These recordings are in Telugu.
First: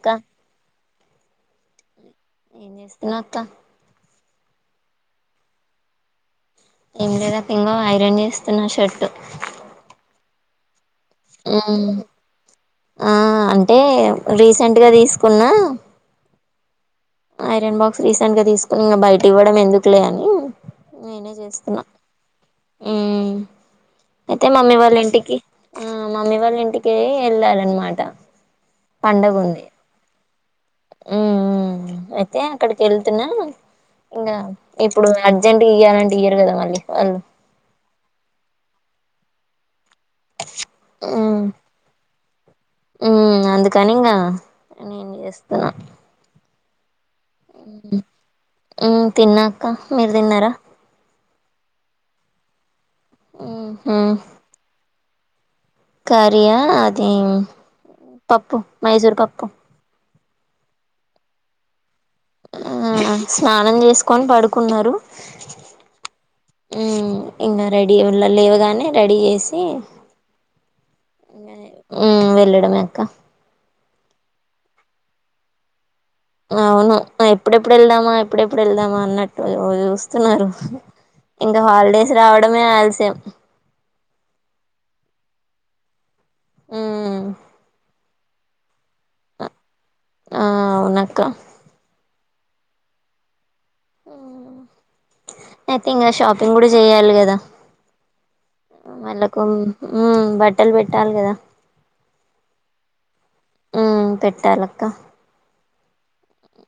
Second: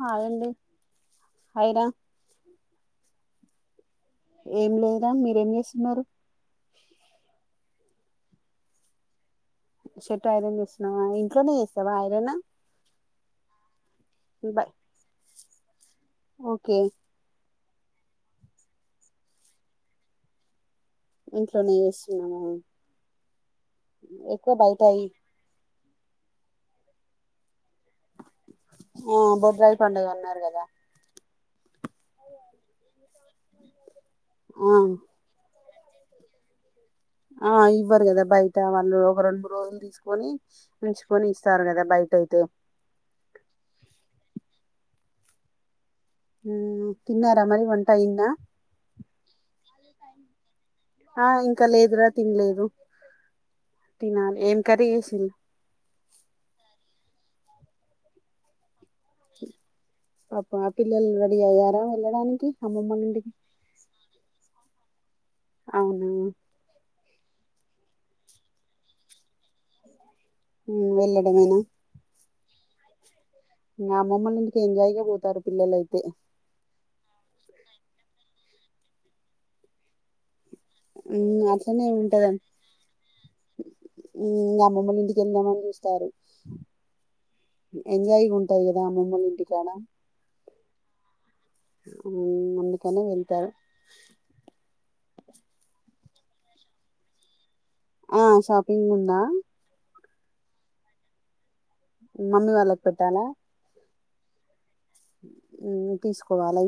హాయ్ అండి హాయ్ రా ఎం చేస్తునావ్ అక్క ఏం లేదా మీరేం చేస్తున్నారు ఏం లేదక ఇంగా ఐరన్ చేస్తున్న షర్టు షర్ట్ ఐరన్ చేస్తున్నావా ఇంట్లోనే చేస్తావా ఐరన్ ఆ అంటే బాయ్ రీసెంట్గా తీసుకున్నా ఓకే ఐరన్ బాక్స్ రీసెంట్ గా తీసుకుని ఇంకా బయట ఇవ్వడం ఎందుకులే అని నేనే ఇంట్లోనే చేస్తున్న చేస్తున్నాము అయితే ఎక్కువ మమ్మీ బయట వాళ్ళ ఇంటికి ఆ మమ్మీ వాళ్ళ ఇంటికి ఎలాలనిమా ఆ బుధ రజ్ పాండగ అన్న క ఉ అయితే అక్కడికి వెళ్తున్నా ఇంకా ఆ ఇప్పుడు అర్జెం ఇయ్యాలండి ఇయ కదా మళ్ళీ వాళ్ళు ఆ ఇవ్వరు కదా బయట వాళ్ళు ఒక రెండు మూడు రోజులు తీసు కొని ఉంచుకొని ఇస్తారు కదా బయట అయితే ఉ అందుకని ఇంగ నేను చేస్త ఉ తిన్నాక్క మీరు తిన్నారా ఆ ఇంకా లేదురా తినలేదు ఊహూ తినాలి ఏం కరీ చేసిళ కర్రీ అది పప్పు మైసూర్ పప్పు పాపం పిల్లల రడీ అయ్యారా వెళ్ళడానికి అమ్మమ్మోళ్ళ ఆ ఇంటికి స్నానం చేసుకొని పడుకున్నారు అవును ఇంకా రెడీ లేవగానే రెడీ చేసి వెళ్ళడమేనా పలడమే అక్క అమ్మమ్మల్ ఇంటికి ఎంజాయ్ గా పోతారు పిల్లలయితే అవును ఎప్పుడెప్పుడు వెళ్దామా ఎప్పుడెప్పుడు వెళ్దామా అన్నట్టు చూస్తున్నారు మ్మ్ ఇంకా అట్లనే హాలిడేస్ రావడమే అల్సయం ఉ అమ్మమ్మల్ంటికి వెళ్దామని చూస్తారు మ్మ్ ఎంజాయ్ ఉంటాయి కదా ఆ అమ్మమ్మ ఒళ్ళు ఇంటికాడ ఆ అవునక్కా ఉ అందుకనే వెళ్తారు ఆ అయితే ఇంకా షాపింగ్ కూడా చెయ్యాలి కదా ఆ షాపింగ్ ఉందా ఉ బట్టలు పెట్టాలి కదా మమ్మి వాళ్ళకి పెట్టాలా ఉ పెట్టాలక్క ఉ తీసుకోవాలి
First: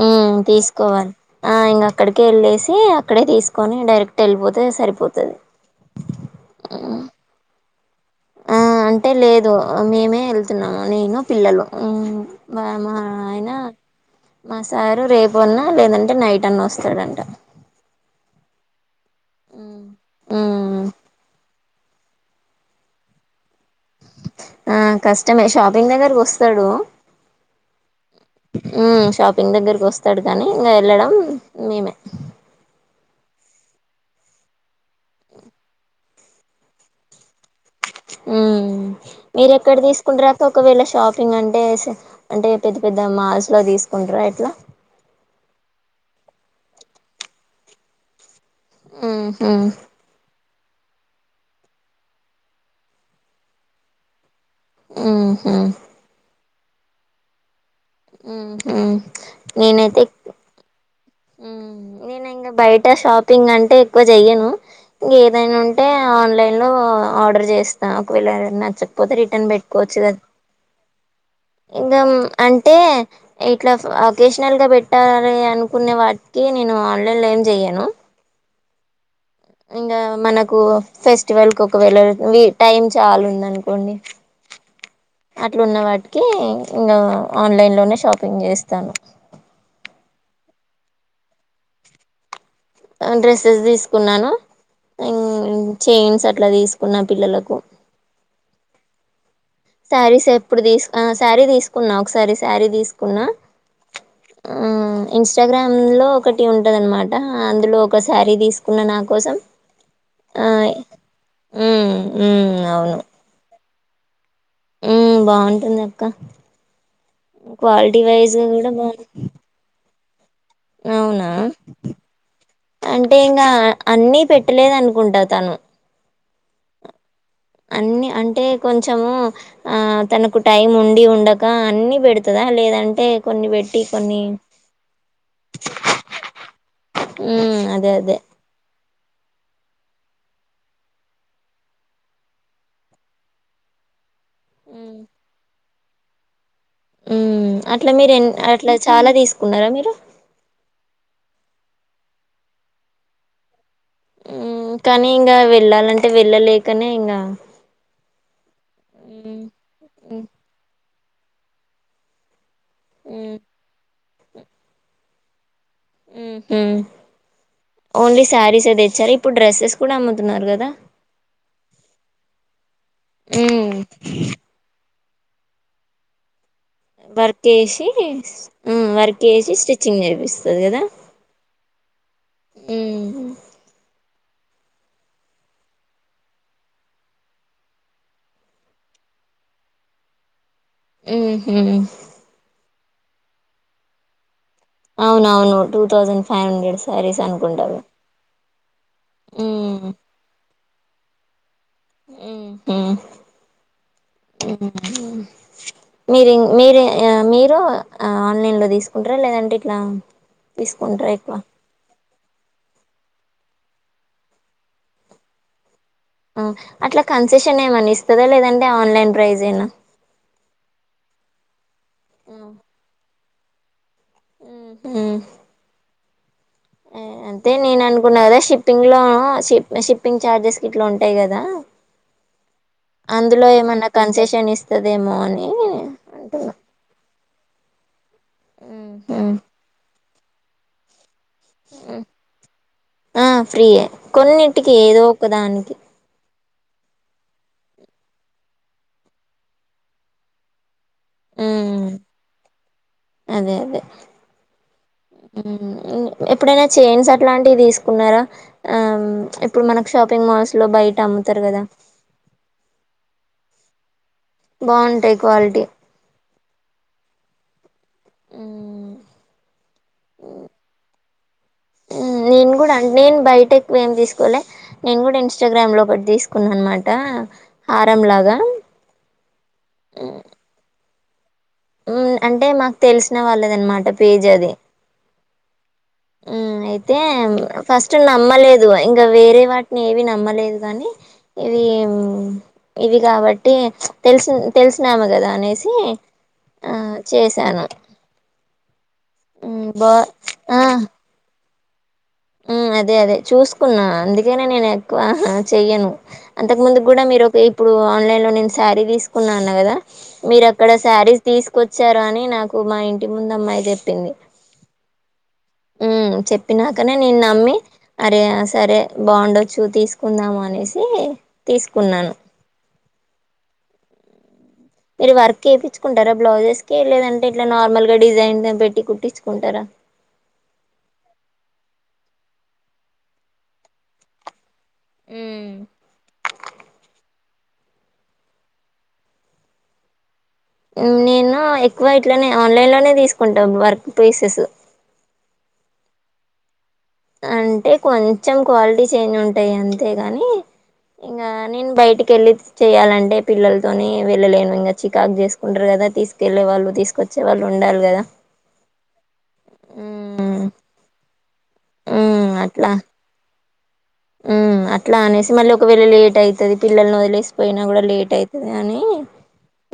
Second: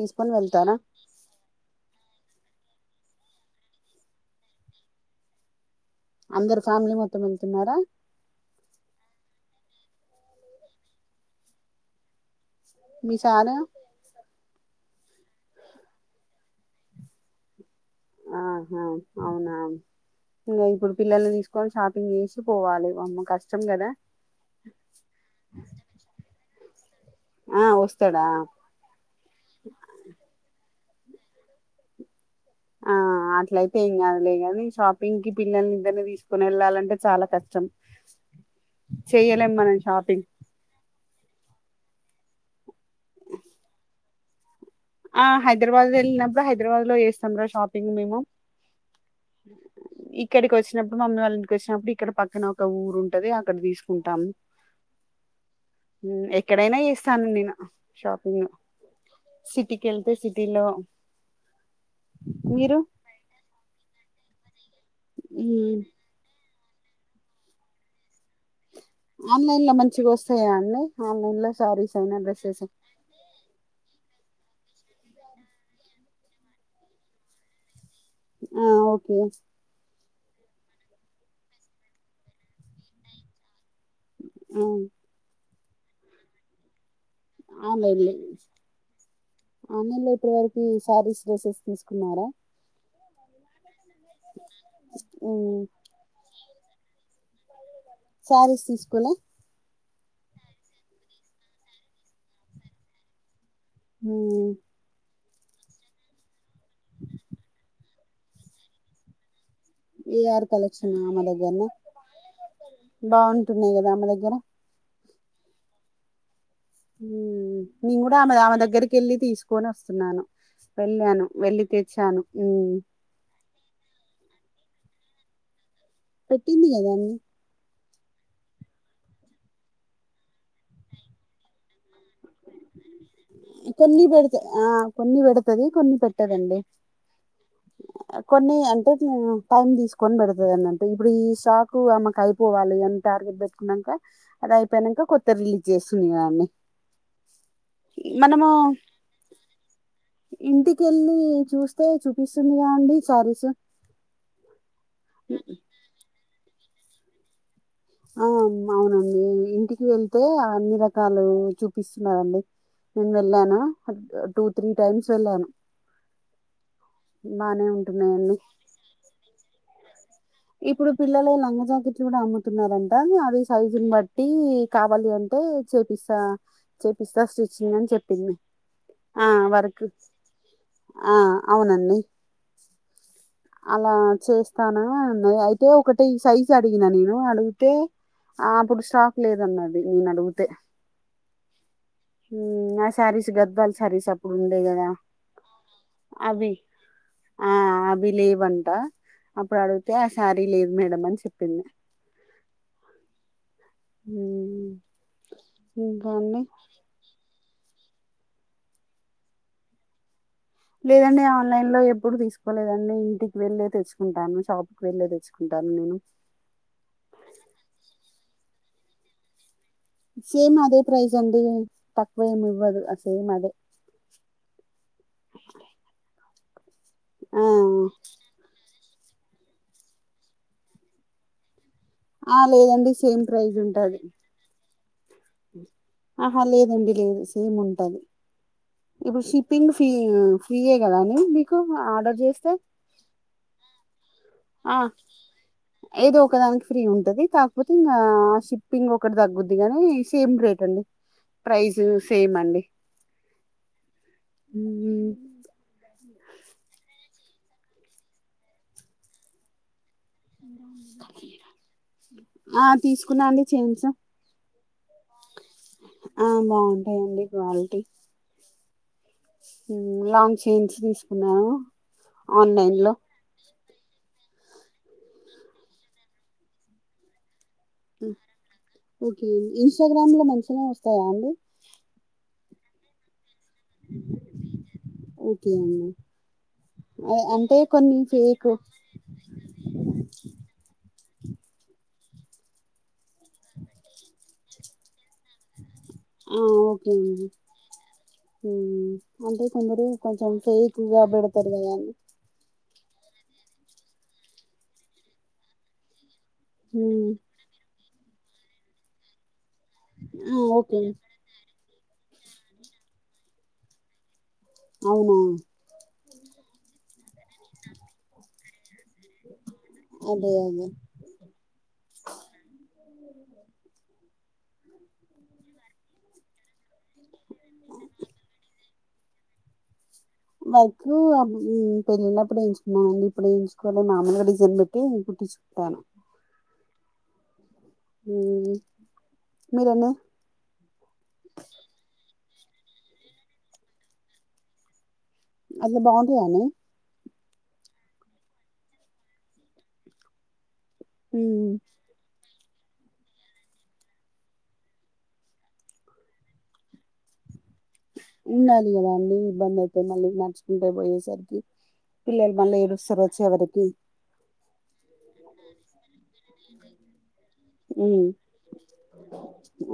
ఉ తీసుకోవాలి ఆ ఇంకా అక్కడికె వెళ్ళేసి అక్కడే తీసుకొని డైరెక్ట్ వెళ్ళిపోతే సరిపోతది అందరు ఫ్యామిలీ మ్మ్ మొత్తం వెళ్తున్నారా ఆ అంటే లేదు మేమే వెళ్తున్నాము నేను పిల్లలు ఉ బా మా మీ సారు ఆయినా మా సారు రేపు అన్నా లేదంటే నైట్ అన్న వస్తాడంట ఆహా అవునా మ్మ్ ఇంకా మ్మ్ ఇప్పుడు పిల్లలు తీసు కోన్ షాపింగ్ చేసి పోవాలి వామ్మో కష్ట ఆ కష్టమే షాపింగ్ దగ్గరకి వస్తాడు ఆ వస్తాడా ఉ షాపింగ్ దగ్గరకి వస్తాడు కానీ ఇంకా వెళ్ళడం మేమే ఆ అట్లయితే ఏం ఏం కాదులే గాని షాపింగ్ కి పిల్లల్ని ఇద్దరిని తీసుకుని వెళ్ళాలంటే చాలా కష్టం ఉ మీర చెయ్యలేం ఎక్కడ మనం షాపింగ్ తీసుకుంట రాక ఒకవేళ షాప్ పింగ్ అంటే అంటే పెద్ద పెద్ద మాల్స్ లో తీసుకుంటారా ఎట్లా ఆ హైదరాబాద్ వెళ్ళినప్పు హైదరాబాద్ లో చేస్తాం రా షాపింగ్ మేము ఉహు ఇక్కడికి వచ్చ వచ్చినప్పుడు మమ్మీ వాళ్ళ ఇంటికి వచ్చినప్పుడు ఇక్కడ పక్కన ఒక ఊరు ఉంటది అక్కడ తీసుకుంటాం ఉహు ఉమ్, ఎక్కడైనా చేస్తాను నేను షాపింగ్ ఉహూ సిటీకి వెళ్తే సిటీలో ఉ నేను ఇంకా మీరు బయట షాపింగ్ అంటే ఎక్కువ చెయ్యను ఇంగ ఏదైనా ఉమ్, ఉంటే ఆన్లైన్ లో ఆర్డర్ చేస్తా ఒకవేళ నచ్చకపోతే రిటర్న్ ఆన్లైన్ లో పెట్టుకోవచ్చు మంచిగా కదా వస్తాయా అండి ఆన్లైన్ లో శారీస్ ఇంకా అయినా డ్రెస్సెస్ అంటే ఇట్లా ఆఫ్ వకేషనల్గా పెట్టాలి అనుకునే వాటికి నేను ఆన్లైన్లో ఏం చెయను ఆ ఓకే ఇంకా మనకు ఫెస్టివల్ కు ఒకవేళ టైమ్ చాలా ఉందను కొండి ఆ, అట్లా ఉన్న వాటికి ఇంకా ఆ ఆన్లైన్ లోనే లేదు లేదు షాపింగ్ అండి చేస్తాను ఆన్లైన్ లో ఇప్పు వరకు శారీస్ డ్రెసెస్ తీసుకున్నారా ఆ డ్రెస్సెస్ తీసుకున్నాను ఇంగ్ మ్మ్ చైన్స్ అట్లా తీసుకు కున్న పిల్లలకు శారీస్ తీసుకొని శారీస్ ఎప్పుడు తీసు శారీ తీసుకున్నా ఒకసారి శారీ తీసుకున్నా ఉ ఇన్స్టాగ్రామ్ లో ఒకటి ఉంటుందనమాట అందులో ఒక శారీ తీసుకున్న నా కోసం వి ఆర్ ఆ కలెక్షన్ ఆమె దగ్గరన ఉమ్ ఉమ్ బాగుంటున్నాయి కదా ఆమె దగ్గర ఉ బాగుంటుంది అక్క మ్మ్ నేను క్వాలిటీ కూడా ఆమె వైజ్ ఆమె కూడా దగ్గరికి బాన్ వెళ్ళి తీసుకొని వస్తున్నాను వెళ్ళాను అవునా వెళ్ళి తెచ్చాను మ్మ్ అంటే ఇంకా అన్నిీ పెట్ పెట్టలేదు అనుకుంటా తను. పెట్టింది కదా అన్నీ. అన్ని అంటే కొంచెము ఆ తనకు టైం ఉండి ఉండక అన్ని పెడుతదా లే లేదంటే కొన్ని ఈ పెట్టి కొన్ని పెడత ఆ కొన్ని పెడతది కొన్ని పెట్టదండి. ఉ అదే అదే ఆ టైమ్ తీసుకొని పెడుతది అన్నట్టు. ఇప్పుడు ఈ స్టాక్ ఆమెకు అయిపోవాలి అని టార్గెట్ పెట్టుకున్నంకా అది అయిపోయినంకా కొత్తది రిలీజ్ చేస్తున్నది అన్ని. ఉ అట్లా మీరు ఎన్ని అట్లా చాలా తీసుకున్నరా మీరు? ఇంటికెళ్ళి చూస్తే చూపిస్తుందిగా అండి సారీస్. హ్ కానీ ఇంగా వెళ్ళాలంటే వెళ్ళలేకనే ఇంగా ఆ అవునండి. ఇంటికి వెళ్తే అన్ని రకాలు చూపిస్తున్నరండి. నేను ఉమ్ వెళ్ళానా టూ త్రీ టైమ్స్ వెళ్ళాను. హుహ్ బానే ఓన్లీ ఉంటున్నాయండి సారీస్సే తెచ్చారా ఇప్పుడు డ్రెస్సెస్ కూడా అమ్ము ఇప్పుడు పిల్లలయి లంగ జాకెట్లు కూడా అమ్ముతున్నరంటా అది ఉమ్ సైజును బట్టీ కా కావాలి అంటే చేపిస్తా. చేపిస్తా వర్క్ స్టిచ్చింగ్ వేసి అని చెప్పింది. ఉమ్ వర్క్ ఆ వేసి వర్క్ స్టిచ్చింగ్ చేపిస్తది కదా ఆ అవునం డి ఉమ్ అలా చేస్తానా అ న్నది అయితే ఒకటి సైజ్ అడిగిన నేను అడిగితే ఆ అప్పుడు స్టాక్ లేదన్నది నేను అడుగుతే. హుహ్ సారీస్ గద్వాల్ సారీస్ అప్ ప్పుడుండే కదా అవునవును టూ థౌజండ్ ఫైవ్ అవి హండ్రెడ్ శారీస్ ఆ అనుకుంటారు అవి లేవంటా అప్పుడు ఉమ్ అడుగుతే ఆ సారీ లేదు మేడం అని చెప్పింది. ఉమ్, ఇంకా మీరి అండి మీరే మీరు దో ఆన్లైన్ లో తీసుకుంటరా లేదంటే ఇట్లా తీసుకుంటారా లేదండి ఎక్కువ ఆన్లైన్ లో ఎప్పుడు తీసు కోలేదండి. ఇంటికి వెళ్ళే తెచ్చుకుంటాను, షాప్కి వెళ్ళే తెచ్చుకుంటాను నేను. అట్లా కన్సెషన్ ఏమన్నా ఇస్తదా లేదంటే ఆన్లైన్ ప్రైసేనా. సేమ్ అదే ప్రైస్ అండి తక్కువేం ఉహు ఇవ్వదు సేమ్ అదే. ఆ అంతే నేను అనుకున్నా కదా షిప్ షిప్పింగ్ లో షి షిప్పింగ్ ఛార్జెస్ గిట్లా ఉంటయి కదా. ఆ, లేదండి సేమ్ అందులో ప్రైజ్ ఏమన్నా ఉంటది కన్సెషన్ ఇస్ ఆహా లేదండి లేదు. సేమ్ ఉంటది. ఇప్పుడు ఉహు షిప్పింగ్ ఫీ ఫ్రీయే కదా అని [inaudible] మీకు ఆర్డర్ చేస్తే ఆ ఫ్రీయే కొన్నింటికి ఆ ఏదో ఒకదానికి. ఏదో ఒకదానికి ఫ్రీ ఉంటది కాకపోతే ఇంగా షిప్పింగ్ ఒకటి తగ్గుద్ది గాని సేమ్ రేట్ అండి. ప్రైస్ ఉమ్ సేమ్ అండి. అదే అదే మ్మ్. హ్ ఎప్పుడైనా చైన్స్ అట్లాంటివి తీసుకున్నరా ఆ ఇప్పుడు మనకు షాపింగ్ మాల్స్ లో బయట అమ్ముతారు కదా ఆ తీసుకున్నా అండి చేయిన్స్. బావుంటయి క్వాలిటీ. ఆ బావుంటయండి క్వాలిటీ. హ్మ్ మ్మ్, లాంగ్ చైన్స్ తీసుకున్నాను నేను కూడా ఆన్లైన్ అం లో నేన్ బయటకి ఎక్కువ ఏం తీసుకోలే నేను కూడా ఇన్స్టాగ్రామ్ లో ఒకటి తీసుకున్నా అనమాట. హారం లాగా ఓకే ఇన్స్టాగ్రామ్ లో మంచిగనే వస్తాయా అండి. అంటే మాకు తెలిసిన వాళ్ళది అనమాట పేజ్ అది. కే [inaudible] ఆ అయితే ఫస్ట్ ఫేక్ నమ్మలేదు ఇంకా వేరే వాటిని ఏవి నమ్మలేదు కానీ ఇవి ఇది కాబట్టి తెలిసిన తెలిసినాము కదా అనేసి ఆ ఓకే అండీ అంటే మ్మ్ కొందరు బా కొంచెం ఆ ఫేక్వగా పెడతారు కదని అదే అదే చూసుకున్నా అందుకనే నేను ఎక్కువ చెయ్యను అంతకు ముందు కూడా ఉమ్, మీరు ఒక ఇప్పుడు ఆన్లైన్ లో నేను శారీ తీసుకున్నాను ఆ, మీ అక్కడీ ఓకే మేక్ శారీస్ తీసు కొచ్చారు అని నాకు మా ఇంటి ముందు అమ్మాయి చెప్పింది అవునా చెప్పినాకనే నేను నమ్మి అరే సరే బాగుండొచ్చు అదే తీసుకుందాము అదే అనేసి తీసుకున్నాను అ మీరు వర్క్ చేయించుకుంటారా బ్లౌజెస్ క లేదంటే ఇట్లా నార్మల్ గా డిజైన్ పెట్టి కుట్టించుకుంటారా వైక్ పెళ్ళిళ్ళప్పుడు ఎయించుకున్నానండి ఇప్పుడుేయించుకోవాలి మామూలుగా డిజైన్ పెట్ తో నేను కుట్టించుకుంటాను మీరనే ఇట్లోనే ఆన్లైన్ లోనే తీసుకుంటాం వర్క్ ప్లేసెస్ అసలు బాగుందియాని అంటే కొంచెం క్వాలిటీ చేంజ్ ఉంటాయి అంతేగాని ఇంగా నన్ బయటికి వెల్ చెయాలంటే పిల్లలతోనే వెళ్ళలేను ఇంకా చికాకు చేసుకుంటారు కదా తీసుకెళ్లే వాళ్ళు తీసుకొచ్చే వాళ్ళు ఉండాలి కదా ఉండాలి కదా అన్నీ ఇబ్బంది అయితే మళ్ళీ ఉమ్ నడుచుకుంటే పోయేసరికి పిల్లలు మళ్ళీ ఏడుస్తారు వచ్చ ఎవరికి ఉ అట్లా అనేసి మళ్ళీ ఒకవేళ లేట్ అవుతది పిల్లల్ని వదిలేసిపోయినా కూడా లేట్ అవుతుది అని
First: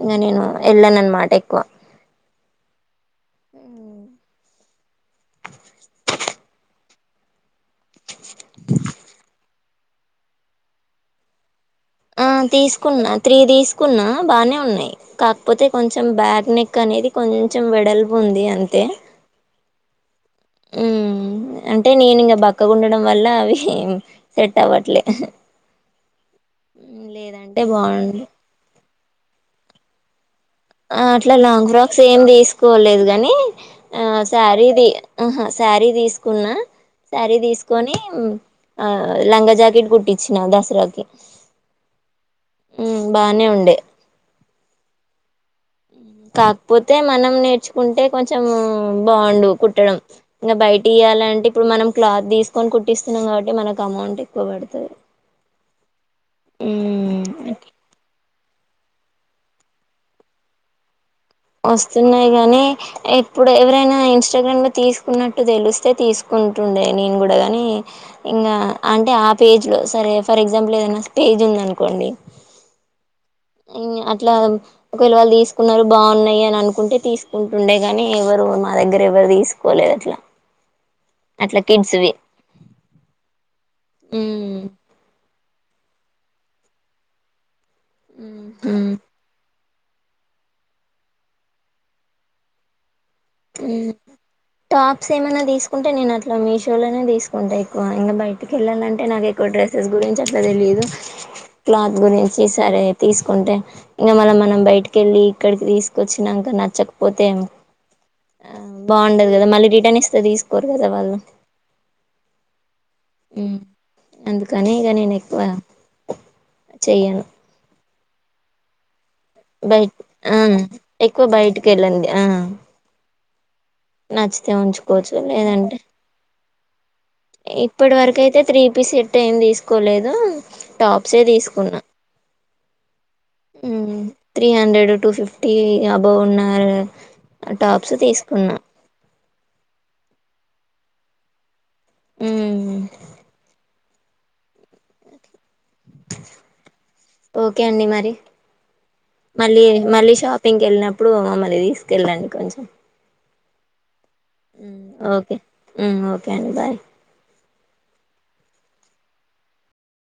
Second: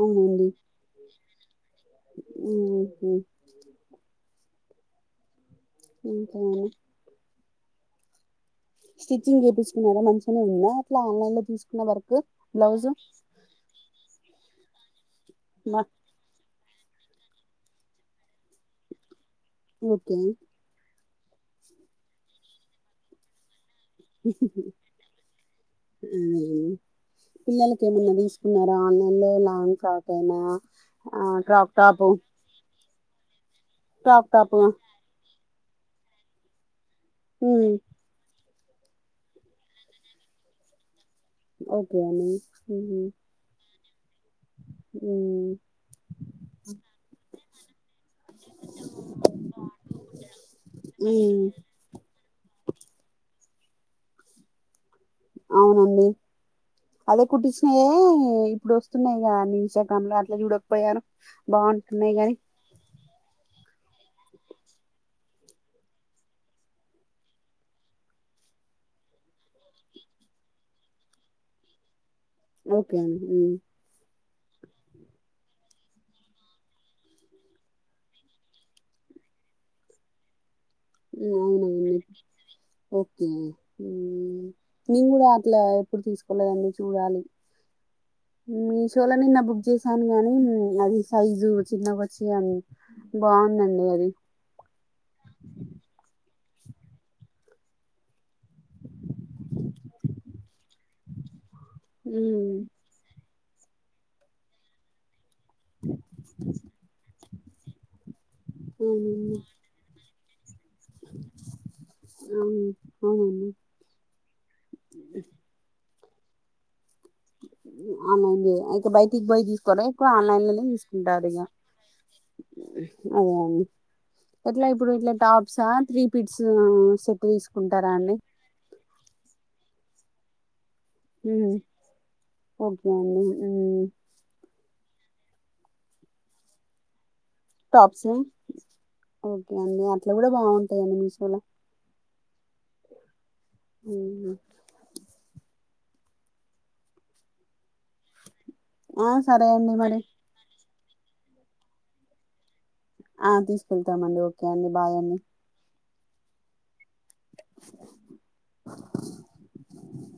ఇకా నేను ఎలా నన్ మాట ఎ ఉ ఉమ్. ఇంకా స్టిచ్చింగ్ చేయిించుకున్నారా మంచిగానే ఉందా అట్లా ఆన్లైన్ లో తీసుకు ఆ తీసుకున్నా త్రీ తీసుకున్నా బానే ఉన్నాయి్ కాకపోతే మా కొంచెం బ్యాగ్ నెక్ అనేది కొంచెం వెడల్పు ఉంది అంతే ఓకే ఉ అంటే నేనుంకా బక్కగుండడం వల్ల అవి సెట్టా వాట్లే అదే పిల్లలకి ఏమన్నా బావుండు. తీసుకున్నారా ఆన్లైన్ లో లాంగ్ ఫ్రాక్ అయినా ఆ అట్లా లాంగ్ క్రాక్ ఫ్రాక్స్ టాపు ఏమి తీసుకోలేదు గాని ఆ క్రాక్ టాపు శారీ శారిీ తీసు తీకున్న శారీ తీసుకొని లంగా జాకెట్ కుట్టించినా దసరాకి ఓకే అని ఉమ్ బానే ఉండే ఉ కాకపోతే మనం నేర్చు కుంటే కొంచెం బాగుండు కుట్టడం ఇంకా బయట ఉమ్, ఇవయాలంటే ఇప్పుడు మనం క్లాత్ తీసుకొని పుట్టిస్తున్నాం కాబట్టి మనకు అమౌంట్ ఎక్కువ పడుతుంది అవునండి అదే కుట్టించినయే ఇప్పుడు వస్తున్నాయి అన్ని ఇస్టాగ్రామ్ లో అట్లా చూడకపోయాను బాగుంటున్నాయి వస్తున్నాయి గాని కాగానీ ఎప్పుడు ఎవరైనా ఇాగకుట్టు తెే తీకుంటండే నేను కూడానీ ఇంగా అంటే ఆ పేజ్ లో సరే ఫర్ ఎగ్జాంపుల్ ఏదైనా పేజ్ ఉంది అనుకోండి ఓకే అండి ఉమ్, అట్లా ఒకవేళ వాళ్ళు తీసు కున్నారు బాగున్నాయి అని అనుకుంటే తీసుకుంటుండే గాని ఎవరు మా దగ్గర ఎవరు తీసుకోలేదు అట్లా అట్లా అవునవును ఓకే ఉ ఇట్లా ఎప్పుడు తీసుకోలేదండి చూడాలి ఉహు మీషోలో ని బుక్ చే స్తాను గానీ అది సైజు చిన్నక వచ్చి బాగుందండి అది టాప్స్ ఏమన్నా తీసుకుంటే నేను అట్లా ఇట్లా మీషోలోనే తీసుకుంటా ఎక్కువ ఇంకా బయటికి వెళ్ళాలంటే నాకు ఎక్కువ డ్రెస్సెస్ గురించి అట్లా తెలియదు క్లాత్ గురించి సరే తీసుకుంటే ఇంక మళ్ళీ మనం బయటికి వెళ్ళి ఇక్కడికి తీసుకొచ్చినాక నచ్చకపోతే ఆ బాగుండదు అవునండి కదా మళ్ళీ రిటర్న్ ఇస్తేంది తీసుకోరు కదా వాళ్ళు అవును అవునండి అందుకని ఇక నేను ఎక్కువ చెయ్యను అనడి అయితే బయట క్ బయి తీసుకోరా బయట ఎక్ ఆ ఆన్లైన్ లోనే ఎక్కువ తీసుకుంటారు ఇక బయటికి వెళ్ళండి ఆ అవు నచ్చితే అట్లా ఇప్పుడు ఇట్లా ఉంచుకోవచ్చు టాప్సా లేదంటే త్రీ పీట్స్ ఇప్పటి వరకు అయితే త్రీపీ సెట్ ఏం తీసుకోలేదు టాప్సే ఉమ్, తీసుకున్నా ఓకే అండి ఉమ్, three hundred two fifty above ఉన్నారు టాప్స్ ఓకే అండి అట్లా కూడా బాగుంటాయంండి మీషోలో ఉ [inaudible] ఓకే అండి మరి ఆ సరే మళ్ళీ అండి మరి మళ్ళీ షాపింగ్కి వెళ్ళినప్పుడు మమ్మల్ని తీసుకెళ్ళండి కొంచెం తీసుకెళ్తామండి ఓకే అండి మ్మ్. బాయ్ అండి ఓకే ఓకే అండి బాయ్ [unintelligible]